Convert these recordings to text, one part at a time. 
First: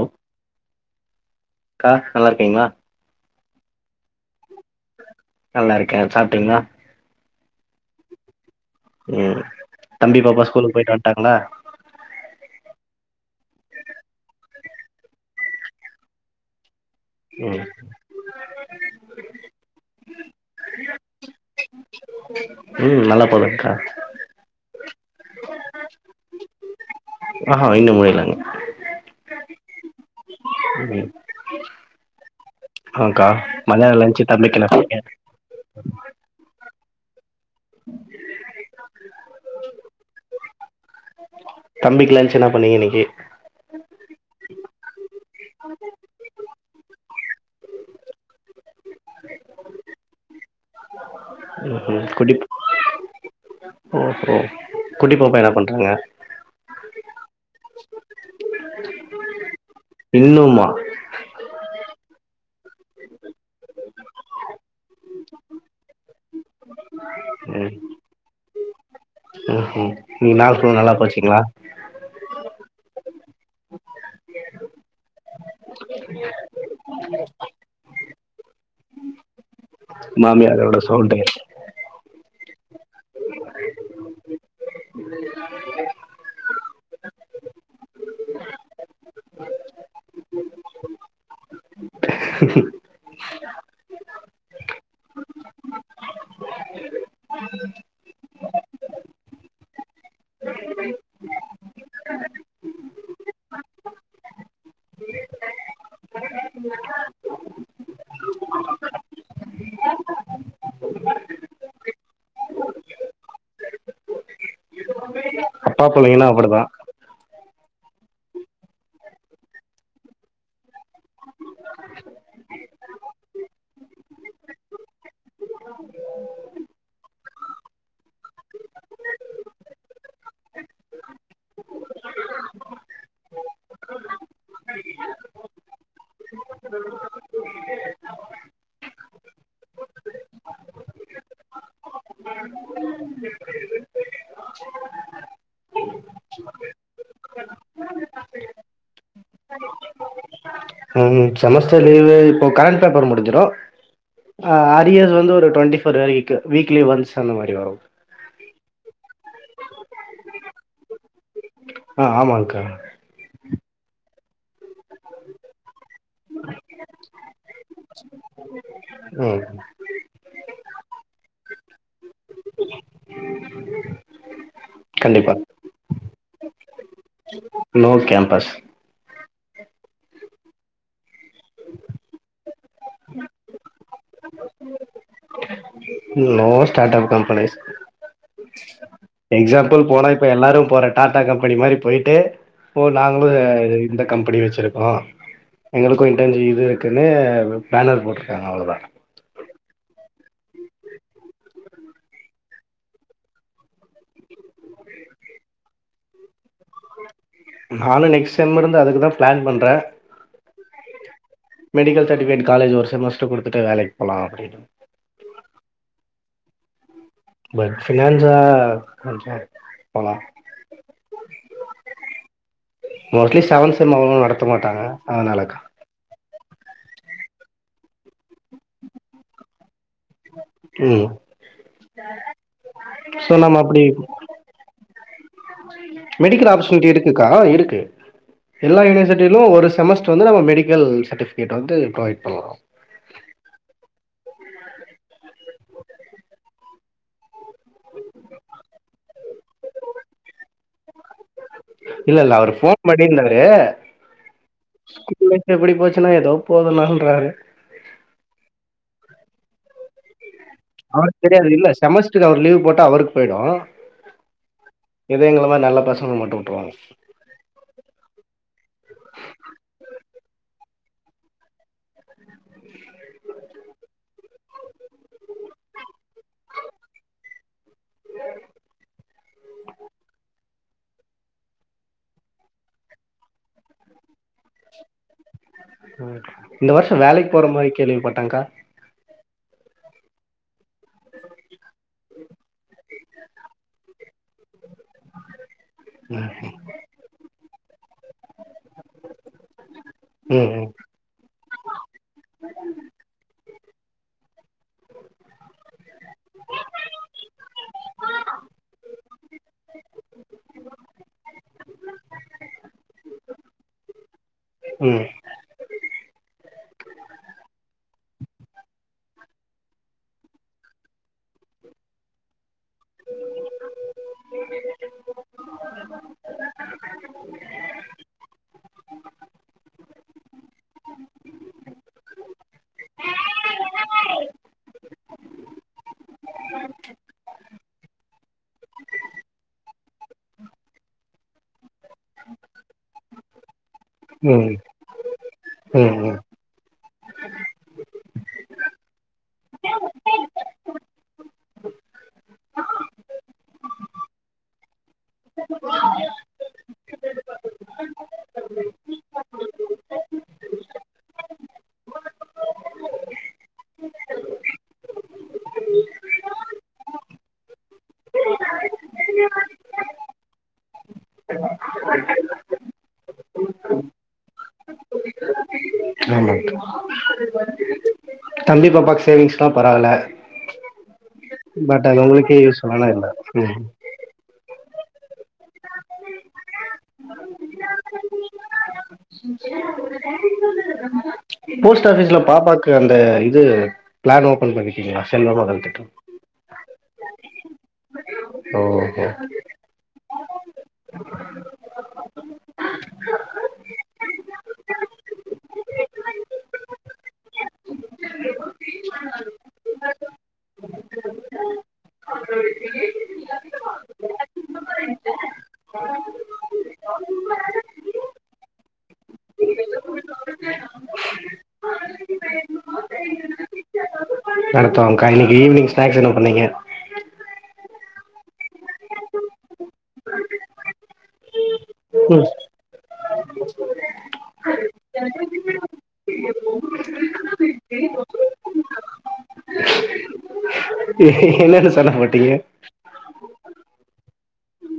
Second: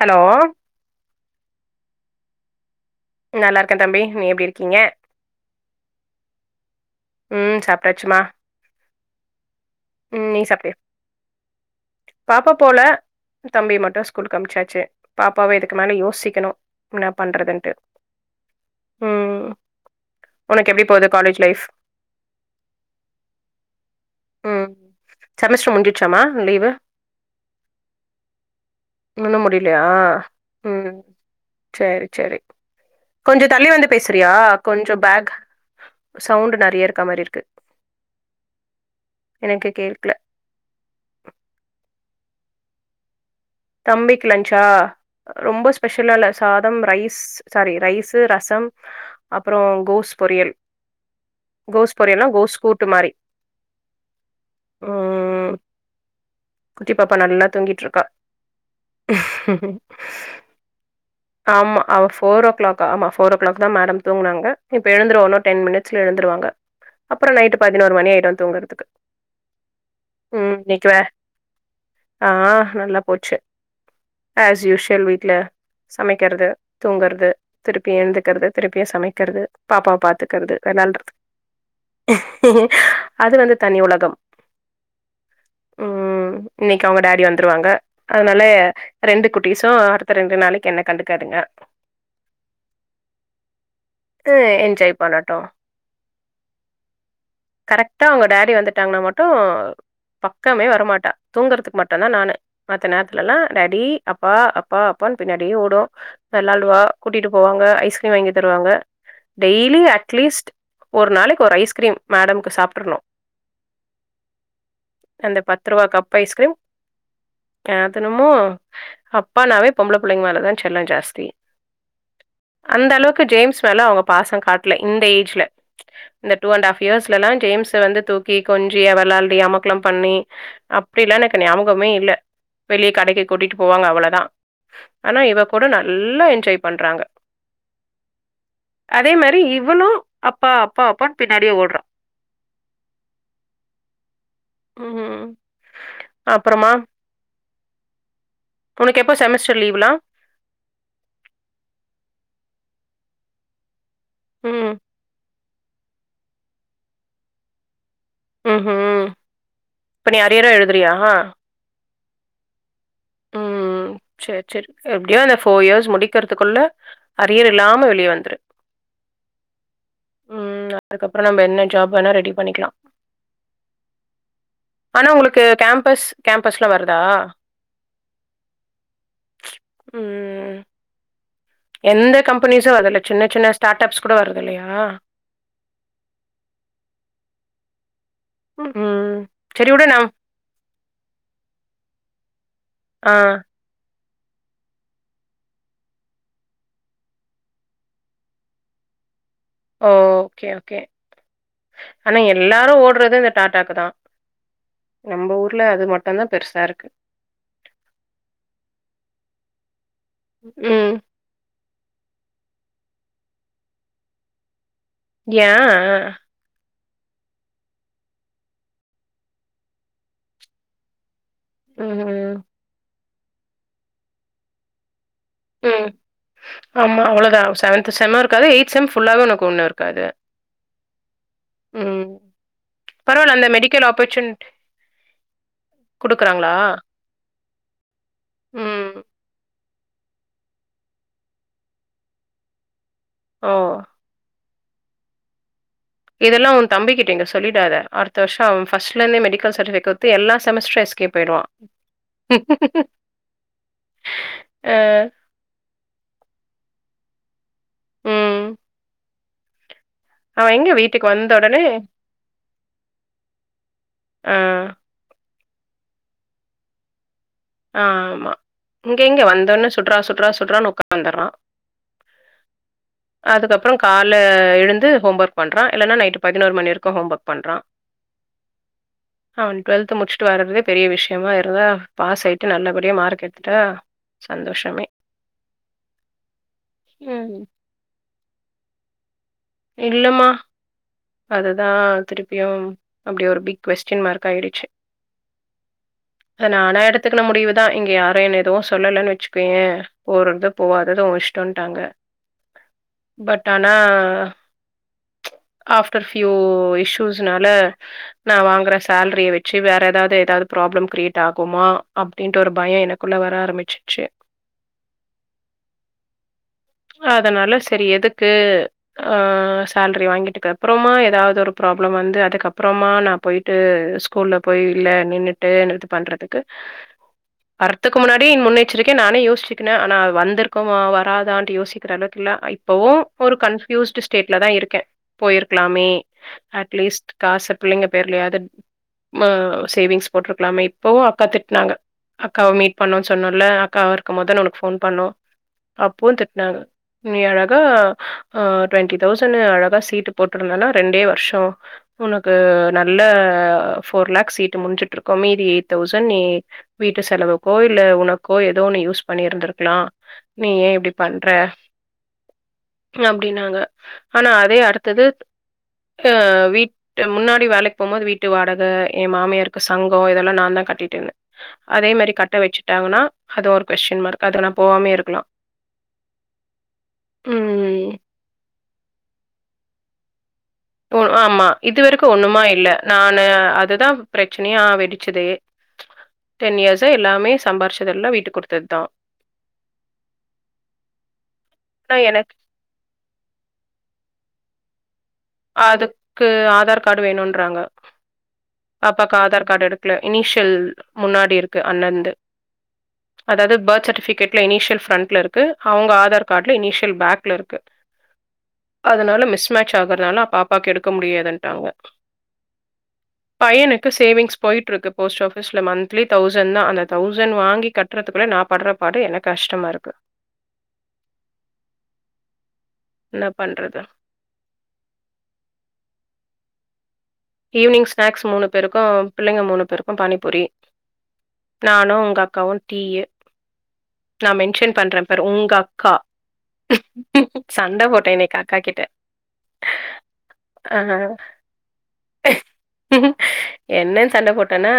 Hello க்கா நல்லாருக்கிங்ளா நல்லாருக்கே தம்பி நீங்க எப்டி இருக்கிங்க நல்லா இருக்கே சாப்ட்டீங்களா ம் சாப்டாச்சுமா ம் தம்பி பாப்பா சாப்ட்டியா ஸ்கூலுக்கு போயிட்டு வன்ட்டாங்களா பாப்பா போல தம்பி மட்டு ஸ்கூலுக் அனுப்ச்சாச்சு பாப்பாவ இதுக்கு மேலே யோசிக்கணு என்ன ம் பண்றதுன்ட்டு ம் உனக்கு எப்டி போகுது காலேஜ் லைஃப் ம் நல்லா போகுதுங்க்கா ம் செமஸ்டர் முஞ்சுடுச்சாமா லீவு ஆஹா இன்னு முடிலங்க லயா ம் செரி செரி ஆங்க்கா கொஞ்ச தள்ளி வந்து மதியான லன்ச்சு பேசறியா தம்பிக்கு என்ன கொஞ்ச பண்ணீங்க பேக் சவுண்ட் நெ றயா இருக்க மாரி இருக்கு எனக்கு கேக்ல தம்பிக்கு லஞ்ச் என்னா பண்ணீங்க இன்னைக்கி தம்பிக்கு லன்ச்சா ரொம்ப ஸ்பெஷல இல்ல சாதம் ரைஸ் சாரி ரைஸு ரசம் அப்புறோ கோஸ் பொறியல் கோஸ் ம்ஹும் பொறியல்னா குட்டி கோஸ் கூட்டு மாரி கூட்டி பாப்பா என்ன ம் பண்றாங்க குட்டி பாப்பா நல்லா தூங்கிட்ருக்கா ஹ இன்னும்மா ஆமா அவ ஃபோர் ஓ கிளாக் ஆமா ஃபோர் ஓ கிளாக் தா மேடம் தூங்குனாங்க இப்ப எழுந்துருவும் உன்னோ டென் மிட்ஸ்ல எழுந்துருவாங்க அப்புறோ நைட்டு பதினோரு மணி ஆயிடும் தூங்கறதுக்கு ம் ம் இன்னைக்கி நாள் ஃபுல்லா நல்லா வே போச்சீங்களா ஆ நல்லா போச்சு ஆஸ் யூஸ்வல் வீட்ல சமைக்கிறது தூங்குறது திருப்பியு எழுந்துக்குறது திருப்பியு சமைக்கிறது பாப்பாவ பாத்துக்கறது மாமியாரோட வெளால்றது சவுண்டே அது வந்து தனி உலகம் ம் இன்னைக்கி அவங்க டேடி வந்துருவாங்க அதனால ரெண்டு குட்டிஸு அடுத்த ரெண்டு நாளை என்ன கண்டுக்காதுங்க ட்டு என்ஜாய் பண்ணட்டும் கரக்டா அவங்க டேடி வந்துட்டாங்கனா மட்டு பக்கமே வரமாட்டா தூங்கறதுக்கு மட்டுதா நானு மத்த நேரத்துல ல்லா டேடி அப்பா அப்பா அப்பான் பின்னாடி ஓடும் வெள்ளாடுவா கூட்டிட்டு போவாங்க ஐஸ்கிரீம் வாங்கி தருவாங்க டெய்லி அட்லீஸ்ட் ஒரு நாளைக்கு ஒரு ஐஸ்கிரீம் மேடம்க்கு சாப்ட்ற்னும் அந்த பத்து அப்பா ரூவா கப் பிள்ளைங்கன்னா ஐஸ்கிரீம் அப்டிதா கேத்தனுமோ அப்பா நாவே பொம்பள பிள்ளைங்க மேல தான் செல்லம் ஜாஸ் த்தி அந்த அளவுக்கு ஜேம்ஸ் மேல அவங்க பாசம் காட்ல இந்த எ சுல இந்த டூ அண்ட் ஹாஃப் இயர்ஸ்ல எல்லா ஜேம்ஸ்ஸ வந்து தூக்கி கொஞ்சி, வெளாள்டி, அமக்கலம் பண்ணி அப்டிலா எனக்கு ஞாபகமே இல்ல வெளியே கடைக்கு கூட்டிட்டு போவாங்க அவ்வளதா ஆனா இவ கூட நல்லா என் ஜாய் பண்றாங்க அதே மாரி இவனு அப்பா அப்பா அப்பான் பின்னாடியே ஓட்றா உம் ம் அப்புறமா உனக்கு எப்போ செமஸ்டர் லீவுல்லா ம் ம் செமஸ்டர் லீவு இப்போ கரண்ட் பேப்பர் முடிஞ்சிரு ஆ ம் அரியர்ஸ் வந்து ஒரு ட்வெண்டி ஃபோர்த் வரைக்கு வீக்லி ஒன்ஸ் அந்த மாரி வரு ம் ம் இப்ப நீ அரியரு எழுதுறியா ஆ ஆமாங்க்கா செரி செரி எப்டியோ இந்த ஃபோர் இயர்ஸ் முடிக்கறதுக்குள்ள அரியர் இல்லாம வெளிய வந்துரு ம் ம் அ அதுக்கப்றொ நம்ம என்ன ஜாப் வேணா ரெடி பண்ணிக்லா. ஆனா கண்டிப்பா ஒங்களுக்கு கேம்பஸ் கேம்ப்பஸ்ல வருதா? நோ கேம்ப்பஸ் ம் எந்த கம்பெனிஸு அதுல்ல சின்ன சின்ன ஸ்டாட் அப்ஸ் கூட வரது இல்லயா? நோ ஸ்டாட் அப் கம்பெனீஸ் ம் சரி எக்ஸாம்பிள் விடு போனா நம் இப்ப எல்லாரு போற டாட்டா கம்பெனி மாரி போயிட்டு ஓ ஆ நாங்களு இந்த கம்பனி வெச்சிருக்கோ. எங்களுக்கு இன்டன்ஜி இது இருக்குன்னு பேனர் போட்ருக்காங்க அவ்ளோதா. ஓ கே ஒகே ஆனா எல்லாரு ஓட்றது இந்த டாட்டாக்கு தா. நம்ப ஊர்ல அது மட்டுதா பெருசா இருக்கு. நானு நெக்ஸ்ட் செம் இருந்து அதுக்குதா பிளான் பண்றே. ம் மெடிக்கல் சர்டிஃபிகேட் காலேஜ்ல ஒரு செமஸ்டர்க்கு குடுத்துட்டா வேலைக்கு போலா அப்டின்னு ஏ அ அ பட் ஃபினான்சா நெனச்சா போலா ம் ம் மோஸ்ட்லி செவன்த் செம் அவ்ளவா நடத்த மாட்டாங்க. அதனாலக்கா ம் ஆமா அவ்ளோதா. செவன்த் செம்மு இருக்காது. எயித் செம் ஃபுல்லாவே ஒனக்கு ஒண்ணு இருக் ம் ம் ஸோ பரவால்ல அந்த நாம அப்டி மெடிக்கல் ஆப்பர்ச்சுனிட் மெடிக்கல் குடுக்குறாங்களா? ஆப்பர்ச்சுனிட்டி இருக்குக்கா இருக்கு. எல்லா ம் யூனிவர்சிட்டிலு ஒருச் செமஸ்டர் வந்து நம்ம மெடிக்கல் சர்டிஃபிகேட் வந்து ப்ரொவைட் பண்லா. ஓ இதெல்லா ஒ தம்பிக்கிட்ட இங்க சொல்லிடாத. அடுத்த வருஷோ அவ ஃபஸ்ட்லந்தே மெடிக்கல் சர்டிஃபிகேட் குடுத்து எல்லா செமஸ்ட்ரு எஸ்கேப் ஆயிடுவா. இல்ல இல்ல அவரு ஃபோன் பண்ணிருந்தாரு. ஆ, ஸ்கூல் லைஃப் எப்டி போச்சுன்னா ஏதோ போது ணான்றாரு ம் அவன் எங்க வீட்டுக்கு அவனுக்கு வந்த தெரியாது உடனே இல்ல செமஸ்ட்ருக்கு அவர் லீவ் போட்டா அவருக்கு போயிடு ஆ, எதோ எங்கள மா நல்ல பசங்கள மட்டு விட்ருவாங்க ஆ ஆமா இங்க எங்க வந்த ஒட்னே சுட்றா சுட்றா சுட்றான் உக்காந்துறா அதுக்கப்புறோ கால்ல எழுந்து ஹோம் ஒர்க் பண்றா இல்லன்னா நைட்டு பதினோரு மணி வரைக்கு ஹோம் ஒர்க் பண்றா அவ டுவல்த் முடிச்சுட்டு வர்றதே பெரிய விஷயமா ஆயிருதா பாஸ் ஆயி ட்டு நல்லபடியா மார்க் எடுத்துட்டா சந்தோஷமே ம் இந்த வருஷோ வேலைக்கு ம். போற மாரி கேள்விப்பட்டேங்கா இல்லமா அது தா திருப்பியு அப்டி ஒரு பிக் கொஸ்டின் மார்க் ஆயிடுச்சு அது நானா எடுத்துக்குன்ன முடிவுதா இங்க யாரு என்ன எதுவு சொல்லலன்னு வச்சுக்கோயே போறது ம் போவாதது ஒ இஷ்டோன்ட்டாங்க பட் ஆனா அஃப் டர் ஃப்யூ இஷ்யூஸ்னால நா வாங்குற சேல்ரிய வெச்சு வேற ஏதாவது ஏதாவது ப்ராப்ளம் கிரியேட் ஆகுமா அப்டின்டு ஒரு பய எனக்குள்ள வர ஆரம்பிச்சிச்சு ம் அதனால செரி எதுக்கு ஆ சேல்ரி வாங்கிட்டுக்கு அப்புறமா ஏதாவது ஒரு ப்ராப்ளம் வந்து அதுக்கப் அப்புறமா நா போயிட்டு ஸ்கூல்ல போய் இல்ல நின்னுட்டு இது பண்றதுக்கு வர்துக்கு முன்னாடியே என் முன்னேச்சரிக்கயா நானே யோசிச்சுக்கேன ஆனா வந்திருக்குமா வராதானு யோசிக்கிற அளவுக்கு இல்ல இப்பவு ஒரு கன்பூஸ்ட் ஸ்டேட்ல தா இருக்கே போயிருக்கலாமே அட்லீஸ்ட் காசு பிள்ளிங்க பேர்லயாவது ம் சேவிங்ஸ் போட்ருக்கலாமே இப்பவு அக்கா திட்டுனாங்க அக்காவ மீட் பண்ணோ சொன்னோல்ல அக்கா இருக்கும் ம் போது ம் உனக்கு ஃபோன் பண்ணு ம் அப்பு ம் திட் றாங்க நீ அழகா அ டுவெண்டி தௌவ்சணு அழகா சீட்டு போட்டுருந்தனா ரெண்டே வர்ஷோ உனக்கு நல்ல ஃபோர் லேக் சீட்டு முடிஞ்சிட்டு இருக்கு மீதி எயிட் தௌசண்ட் நீ வீட்டு செலவுக்கோ இல்ல உனக்கோ ஏதோன்னு யூஸ் பண்ணிருந்திருக்கலா நீ ஏ இப்டி பண்ற அப்டின்னாங்க ஆனா அதே அடுத்தது அ வீட்டு முன்னாடி வேலைக்கு போகும்போது வீட்டு வாடக ஏ மாமியாருக்கு சங்கோம் இதெல்லா‌ நா தா கட்டிட்டு இருந்தே அதே மாரி கட்ட வெச்சுட்டாங்கன்னா அது ஒரு கொஸ்டின் மார்க் அது நா போவாமேயே இருக்கலா ஆமா ம் ம் தம்பி பாப்பாக்கு சேவிங்ஸ்னா பரவால்ல ஆமா பட் அது இதுவரைக்கு உங்களுக்கே ஒண்ணுமா இல்ல யூஸ்ஃபுல்லான நானு ம் அதுதா ச்சுனியா வெடிச்சதே இயர்ஸா எல்லாமே சம்பாரிச்சதெல்லாம் வீட்டுக்கு குடுத்தது தான். போஸ்ட் ஆனா ஆபிஸ்ல எனக்கு பாப்பாக்கு அந்த இது பிளான் ஓபன் பண்ணி [unintelligible] அதுக்கு ஆதார் கார்டு வேணும்ன்றாங்க ஓஹோ பாப்பாக்கு ஆதார் கார்டு எடுக்கல இனிஷியல் முன்னாடி இருக்கு அண்ணந்து அதாவ்து பர்த் சர்ட்டிபிகேட் கார்ட்ல இனிஷியல் ஃப்ரண்ட்ல இருக்கு அவங்க ஆதார் கார்ட்ல இனிஷியல் பேக்ல இருக்கு அதனால மிஸ் மேட்ச் [unintelligible] பாப்பாக்கு எடுக்க முடியாதுன்டாங்க பையனுக்கு சேவிங்ஸ் போயிட்டு இருக்கு போஸ்ட் ஆபீஸ்ல மந்திலி தவுசண்ட் தா அந்த தசவுண்ட் வாங்கி கட்டுறதுக்குள்ள நா படுற பாடு எனக்கு கஷ்டமா இருக்கு என்ன பண்றது நடத்துவாங்கா இன்னிக்கு ஈவ்னிங் ஸ்நாக்ஸ் என்ன பண்ணீங்க ஈவினிங் ஸ்நாக்ஸ் மூணு பேருக்கு பிள்ளிங்க மூணு பேருக்கு பானிபூரி நானு உங்க ம் அக்காவு டீயி நா மென்ஷன் பண்றே பார் உங்க அக்கா சண்ட போட்டே இன்னிக்கு அக்கா கிட்ட அ என்னன்னு சொன்னாங்க [unintelligible] என்னன்னு சண்ட போட்டேன்னா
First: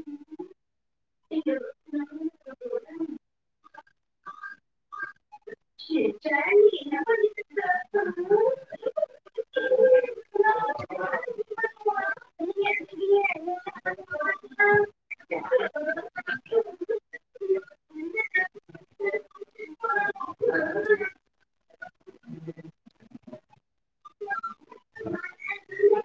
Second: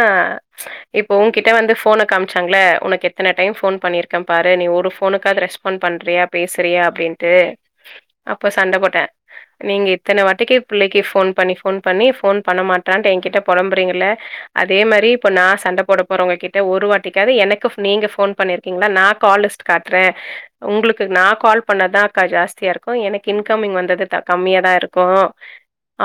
இப்ப உன்கிட்ட வந்து போனக் காமிச்சாங்கள உனக்கு எத்தன டைம் ஃபோன் பண்ணிருக்கேன் பாரு நீ ஒரு டைம் ஒன்னுக்காது ரெஸ்பான்ஸ் பண்றியா பேசுரியா அப்டின்டு அப்ப சண்ட போட்டே நீங்க இத்தன வாட்டிக்கி பிள்ளிக்கி ஃபோன் பண்ணி ஃபோன் பண்ணி ஃபோன் பண்ணமாட் பண்ற பொளம்புரிங்கள்ள அதே மாரி இப்ப நா சண்ட போட போற உங்க கிட்ட ஒரு வாட்டிக்காது எனக்கு நீங்க ஃபோன் பண்ணிருக்கிங்களா நா கால் லிஸ்ட் காட்ற உங்குளுக்கு நா கால் பண்ணாதாகா ஜஸ்தியா இருக்கு எனக்கு இன்கம்மிங் வந்தது கம்மியா தா இருக்கு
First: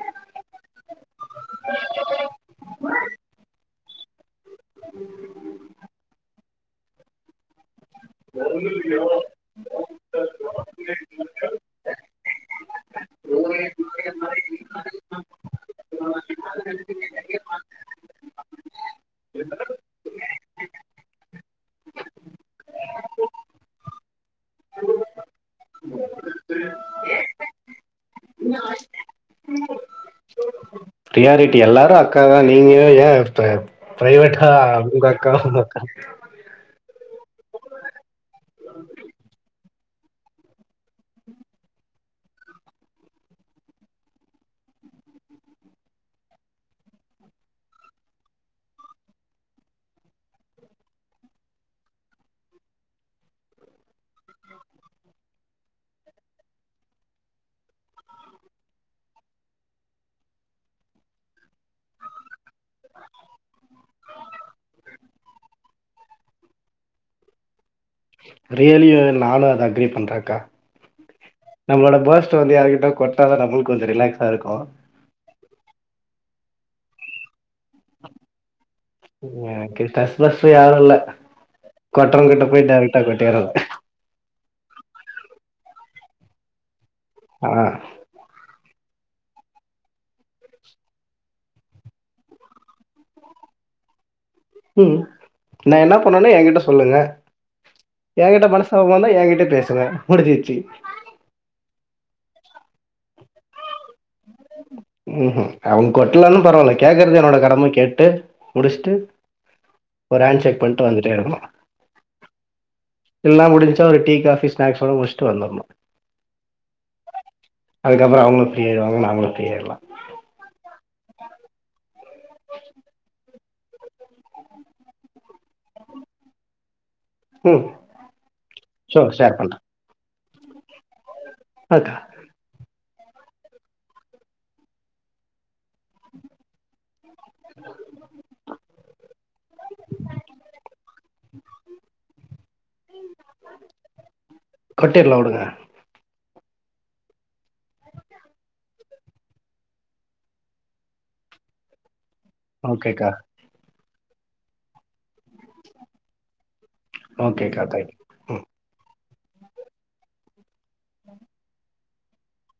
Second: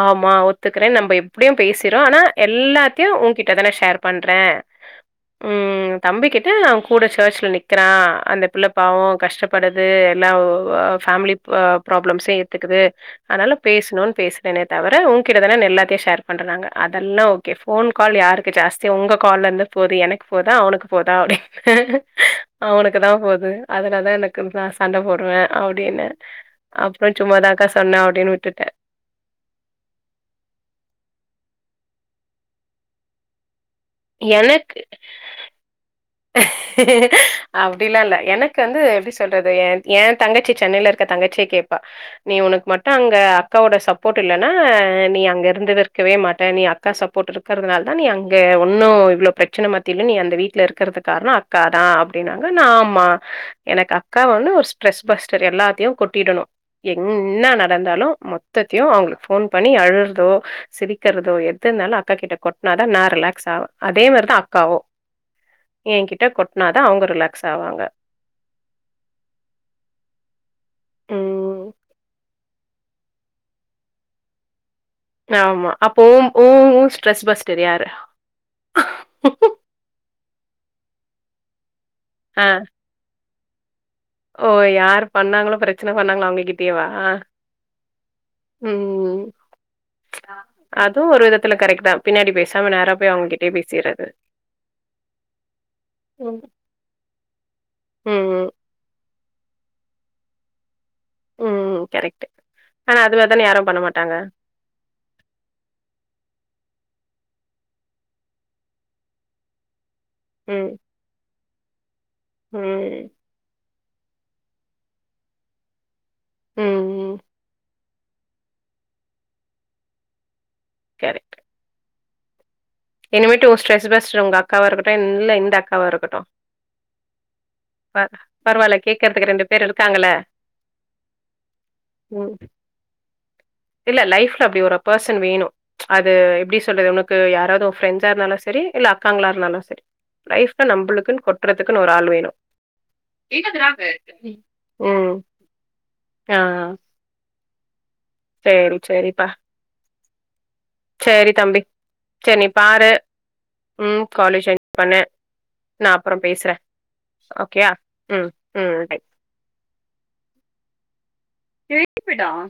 ஆமா த்துக்கறே நம்ப எப்டியு பேசிறோ ஆனா எல்லாத்தையு உங்கிட்டதான ஷேர் பண்ற ம் தம்பி கிட்ட அவன் கூட சர்ல கக்கிறான் அந்த பிள்ள பாவோ கஷ்டப்படுது எல்லா ஃபேமிலி ப்ராப்ளம்சையு ஏத்துக்குது அதனால பேசணும்னு பேசுறனே தவிர உங் ஒன்கிட்ட தான நா எல்லாத்தையு ஷேர் பண்றாங்க அதெல்லா ஓகே ஃபோன் கால் யாருக்கு ஜாஸ்தி உங்க கால்ல இருந்து போகுது எனக்கு போதா அவனுக்கு போதா அப்டின்னு அவனுக்கு தா போது அதுலதா எனக்கு நா சண்ட போடுவே அப்டின்னு அப்புறோ சும்மாதாக்கா சொன்னே அப்டின்னு விட்டுட்டே ரியாரிட்டி எல்லாரு அக்கா தா நீங்க ஏ அத பிரைவேட்டா எனக்கு உங்கக்காக்கா எங்கக்கா அப்டில்லா இல்ல எனக்கு வந்து எப்டி சொல்றது எந் ஏந் தங்கச்சி சென்னைல இருக்க தங்கச்யே கேப்பா நீ உனக்கு மட்டு அங்க அக்காவோட சப்போர்ட்டில்லேன்னா நீ அங்க இருந்துருக்கவே மாட்ட நீ அக்கா சப்போர்ட் இருக்கற்துனால தா நீ அங்க ஒ இன்னு இவ்ளோ ப்ரச்சன மத்தில நீ அந்த வீட்ல இருக்கற்துக் காரணொ அக்காதா அப்டின்னாங்க நா ஆமா எனக்கு அக்கா வந்து ஒரு ஸ்ட்ரெஸ் பஸ்டர் எல்லாத்தையு கொட்டிடணு என்னா நடந்தாலு மொத்தத்தியு அவுங்களுக் ஃபோன் பண்ணி அழுற்தோ சிரிக்கெறதோ எதுருந்தாலு அக்காக் கிட்ட கொட்டனாதா நா ரிலாக் ஸாவு அதே மார்தா அக்காவு ஏங்க்கிட்ட கொட்டனாதா அவ்ங்கொ ரிலாக்ஸ் ஆவாங்க ரியலியு நானு அத அக்ரி பண்றக்கா ம். நம்மளோட பஸ் ட வந்து யாருக்கிட்ட கொட்னாதா நம்மளுக் கொஞ்சொ ரிலாக்ஸா இருக்கு ஆமா அப்போ உம் ஊ ஊ ஸ்ட்ரெஸ் பஸ்டர் யாரு எனக்கு டஸ் பஸ்ட்ரு யாரு இல்ல ஆ. கொட்றவுங்கிட்ட போய் டேரக்டா கொட்டிர்றது ஓ யார் பண்ணாங்களோ ப்ரச்சன பண்ணாங்ளோ அவுங்ககிட்டேவா ஆ ம் ம் அதுவு ஒரு விதத்துல கரெக்ட் தா பின்னாடி பேசாம நேரா போய் அவுங்ககிட்டயே பேசிர்றது ம் நா என்ன பண்ணாலு ம். ஏங்கிட்ட சொல்லுங்க ஏங்கிட்ட ம். மனஸ்தாபொர்ந்தா ஏங்கிட் ட பேசுங்க முடிஞ்சிச்சி ம் கரெக்ட்டு ஆனா அது மேர் தான யாரும் பண்ணமாட்டாங்க ம்ஹும் அவ்ங் கொட்லன்னு பரவா இல்ல கேக்கற்து என்னோட கடம கேட்டு முடிஷ்ட்டு ஒரு ஆண்ட் ஷேக் ம். பண்ட்டு வந்துட்டே இருக்கணு ம் சா ஒரு டீ காஃபி ஸ்நாக்ஸோட முடிஷ்ட்டு வந்தொர்ணு ம் ம் அதுக்கப்பறொ அவுங்களு ஃப்ரீ ஆய்ர்வாங்க நாங்களு ஃப்ரீயாய்ர்லா கரெக்ட் இனிமேட்டு உ ஸ்ட்ரெஸ் பஸ்ட்ரு உங்க அக்காவா இருக்கட்டு இந் இல்ல இந்த அக்காவா இருக்கட்டு ம் ப பரவால்ல ஷோர் கேக்கற்த்துக்கு ஷேர் ரெண்டு பண்றே பேர் இருக்காங்கல்ல ஓகே ம் இல்ல லைஃப்ல அப்டி ஒரு பஸ்ஸன் வேணு அது எப்டி சொல்றது உனக்கு யாராவ்து ஒ ஃப்ரெண்ட்ஸா இருந்தாலு செரி இல்ல அக்காங்களா இருந்தாலு செரி லைஃப்ல நம்ப்ளுக்குன் கொட்றத்துக்குனு ஒரு ஆள் வேணு ம் கொட்டிர்லா வுடுங்க ஆ சேரி சேரிப்பா சேரி தம்பி சேர் நீ பாரு ஓகேக்கா ம் காலேஜ [inaudible] பண்ணு நா அப்பறம் பேசுற ஓகேக்கா ஓகேயா தேங்க்யூ ம் ம் பாய் [unintelligible]